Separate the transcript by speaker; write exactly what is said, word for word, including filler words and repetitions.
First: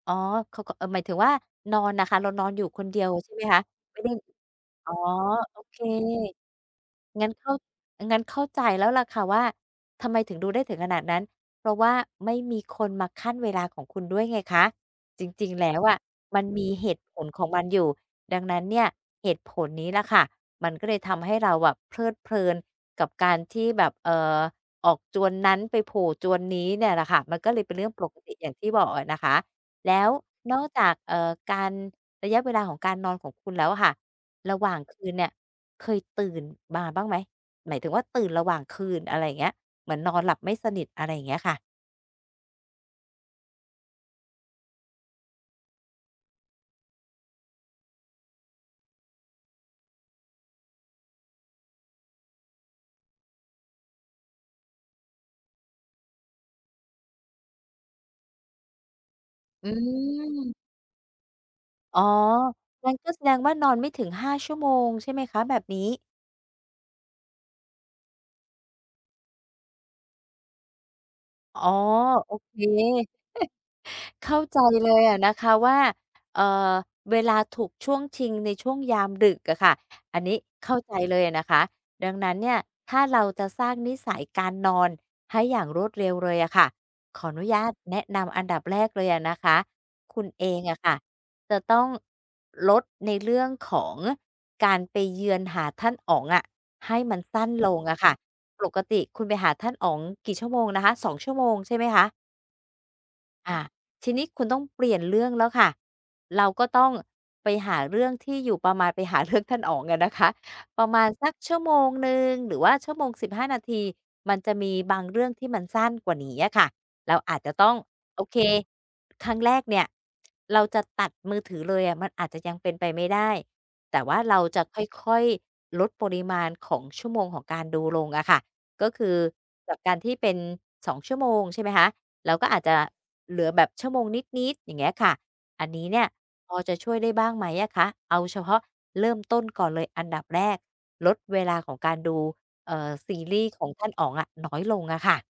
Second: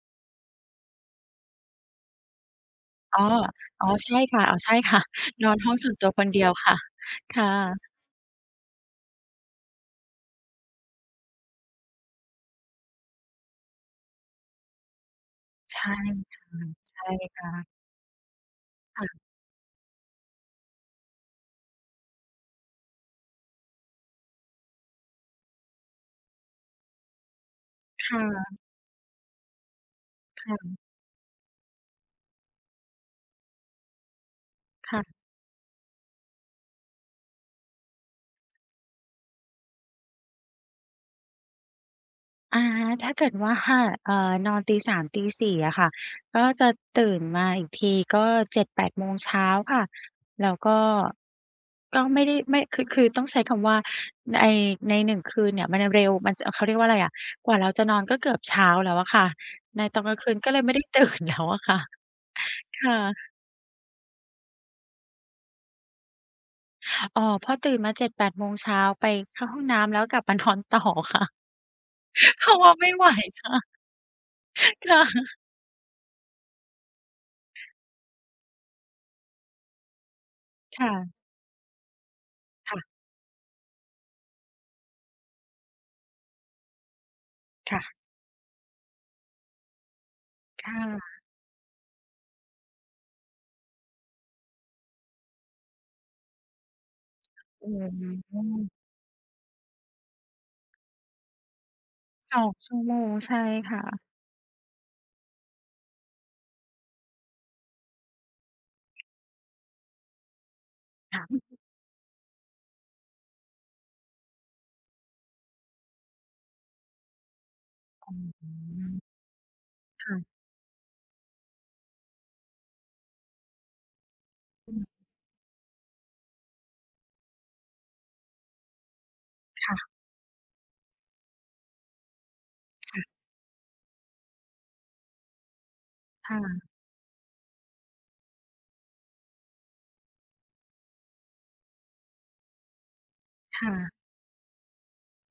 Speaker 1: อ๋อ เขาก็ เอ่อ หมายถึงว่านอนน่ะคะ เรานอนอยู่คนเดียว
Speaker 2: อ๋อ
Speaker 1: ใช่ไหมคะ
Speaker 2: อ่อ
Speaker 1: ไม่ไ
Speaker 2: ใ
Speaker 1: ด
Speaker 2: ช
Speaker 1: ้
Speaker 2: ่ค่ะ อ๋อ ใช่
Speaker 1: อ๋อ
Speaker 2: ค่ะ นอ
Speaker 1: โอ
Speaker 2: นห้อ
Speaker 1: เค
Speaker 2: งส่วนตัวคนเดียวค่ะ
Speaker 1: งั้น
Speaker 2: ค
Speaker 1: เข
Speaker 2: ่
Speaker 1: ้า
Speaker 2: ะ
Speaker 1: งั้นเข้าใจแล้วล่ะค่ะว่า ทำไมถึงดูได้ถึงขนาดนั้น เพราะว่า ไม่มีคนมาคั่นเวลาของคุณด้วยไงคะ จริง ๆ แล
Speaker 2: ใ
Speaker 1: ้
Speaker 2: ช
Speaker 1: ว
Speaker 2: ่
Speaker 1: อะ
Speaker 2: ค
Speaker 1: มัน
Speaker 2: ่ะ
Speaker 1: มี เห
Speaker 2: ใช
Speaker 1: ต
Speaker 2: ่
Speaker 1: ุผล
Speaker 2: ค
Speaker 1: ขอ
Speaker 2: ่
Speaker 1: ง
Speaker 2: ะ
Speaker 1: มันอยู่ ดังนั้นเนี่ย
Speaker 2: ค่ะ
Speaker 1: เหตุผลนี้ล่ะค่ะ มันก็เลยทำให้เราอะเพลิดเพลินกับการที่แบบ เอ่อ ออกจวนนั้นไปโผล่จวนนี้เนี่ยล่ะค่ะ มันก็เลยเป็นเรื่องป
Speaker 2: ค
Speaker 1: ก
Speaker 2: ่ะ
Speaker 1: ติอย่างที่บอกอะนะคะ แล้ว
Speaker 2: ค่
Speaker 1: นอก
Speaker 2: ะ
Speaker 1: จาก เอ่อ การระยะเวลาของการนอนของคุณแล้วอะค่ะ ระหว่าง
Speaker 2: ค
Speaker 1: ค
Speaker 2: ่
Speaker 1: ื
Speaker 2: ะ
Speaker 1: นเนี่ยเคยตื่นมาบ้างไหม? หมายถึงว่า ตื่นระหว่างคืน อะไรอย่างเงี้ย เหมือนนอนหลับไม่สนิท อะไรอย่างเงี้ยค่ะ
Speaker 2: อ่า ถ้าเกิดว่า เอ่อ นอนตี สาม ตี สี่ อะค่ะ ก็จะตื่นมาอีกทีก็ เจ็ดแปด โมงเช้าค่ะ แล้ว ก็ ก็ไม่ได้ ไม่ คือ คือต้องใช้คำว่า ไอ้ ในหนึ่งคืน เนี่ยมันเร็ว มันจะ เขาเรียกว่าอะไรอะ กว่าเราจะนอนก็เกือบเช้าแล้วอะค่ะ
Speaker 1: อื
Speaker 2: ในตอนกลางคืนก็
Speaker 1: ม
Speaker 2: เลยไม่ได้ ตื่นแล้วอะ ค่ะ
Speaker 1: อ๋อ
Speaker 2: ค
Speaker 1: งั้
Speaker 2: ่
Speaker 1: นก็แสด
Speaker 2: ะ
Speaker 1: งว่านอนไม่ถึง ห้า ชั่วโมงใช่ไหมคะ? แบบนี้
Speaker 2: อ๋อ พอตื่นมา เจ็ดแปด โมงเช้าไปเข้าห้องน้ำแล้วกลับ มานอนต่อค่ะ
Speaker 1: อ๋อ โอ
Speaker 2: เพรา
Speaker 1: เค
Speaker 2: ะว่าไม่ไหวค่ะ
Speaker 1: เข้าใจเ
Speaker 2: ค
Speaker 1: ล
Speaker 2: ่
Speaker 1: ยอะนะ
Speaker 2: ะ
Speaker 1: คะว่า เอ่อ เวลาถูกช่วงชิงในช่วงยามดึกอะค่ะ อันนี้ เข้า
Speaker 2: ค่
Speaker 1: ใจเ
Speaker 2: ะ
Speaker 1: ลยอะนะคะ ดังนั้นเนี่ย
Speaker 2: ค่ะ
Speaker 1: ถ้าเราจะสร้างนิสัยการนอนให้อย่างรวดเร็วเลยอะค่ะ ขออนุญาต
Speaker 2: ค่ะ
Speaker 1: แนะนำอันดับแรกเลยอะนะคะ คุณเอง
Speaker 2: ค
Speaker 1: อ
Speaker 2: ่
Speaker 1: ะค่ะ
Speaker 2: ะ
Speaker 1: จะต้องลดในเรื่องของการไปเยือนหาท่านอ๋องอะ ให้มัน สั้น
Speaker 2: อ
Speaker 1: ล
Speaker 2: ื
Speaker 1: งอะค่ะ ป
Speaker 2: ม
Speaker 1: กติคุณไปหาท่านอ๋องกี่ชั่วโมงนะคะ สอง ชั่วโมงใช่ไหมคะ?
Speaker 2: สอง ชั่วโมง ใช่
Speaker 1: อ่า
Speaker 2: ค่ะ
Speaker 1: ทีนี้คุณต้องเปลี่ยนเรื่องแล้วค่ะ เราก็ต้องไปหาเรื่องที่อยู่ประมาณ ไปหาเรื่องท่านอ๋องอ่ะนะคะ ประมาณ
Speaker 2: ค่
Speaker 1: สักช
Speaker 2: ะ
Speaker 1: ั่วโมงหนึ่งหรือว่าชั่วโมง สิบห้า นาที มันจะมีบางเรื่องที่มันสั้นกว่านี้อะค่ะ เราอาจจะต้อง
Speaker 2: อ๋อ
Speaker 1: โอเค ครั้งแรกเนี่ย
Speaker 2: ค่ะ
Speaker 1: เราจะตัดมือถือเลยอะมันอาจจะยังเป็นไปไม่ได้ แต่ว่าเราจะ
Speaker 2: อืม
Speaker 1: ค่อย ๆ ลดปริมาณของชั่วโมงของการดูลงอะค่ะ ก็คือ
Speaker 2: ค
Speaker 1: จ
Speaker 2: ่
Speaker 1: าก
Speaker 2: ะ
Speaker 1: การที่เป็น สอง ชั่วโมงใช่ไหมคะ เราก็อาจจะ
Speaker 2: ค่ะ
Speaker 1: เหลือแบบชั่วโมงนิด ๆ อย่างเงี้ยค่ะ อันนี้เนี่ย
Speaker 2: ค่
Speaker 1: พอ
Speaker 2: ะ
Speaker 1: จะช่วยได้บ้างไหมอะคะ? เอาเฉพาะเริ่มต้นก่อนเลยอันดับแรกลดเวลาของการดู เอ่อ ซีรีส์ข
Speaker 2: ค่
Speaker 1: องท่าน
Speaker 2: ะ
Speaker 1: อ๋องอะน้อยลงอะค่ะ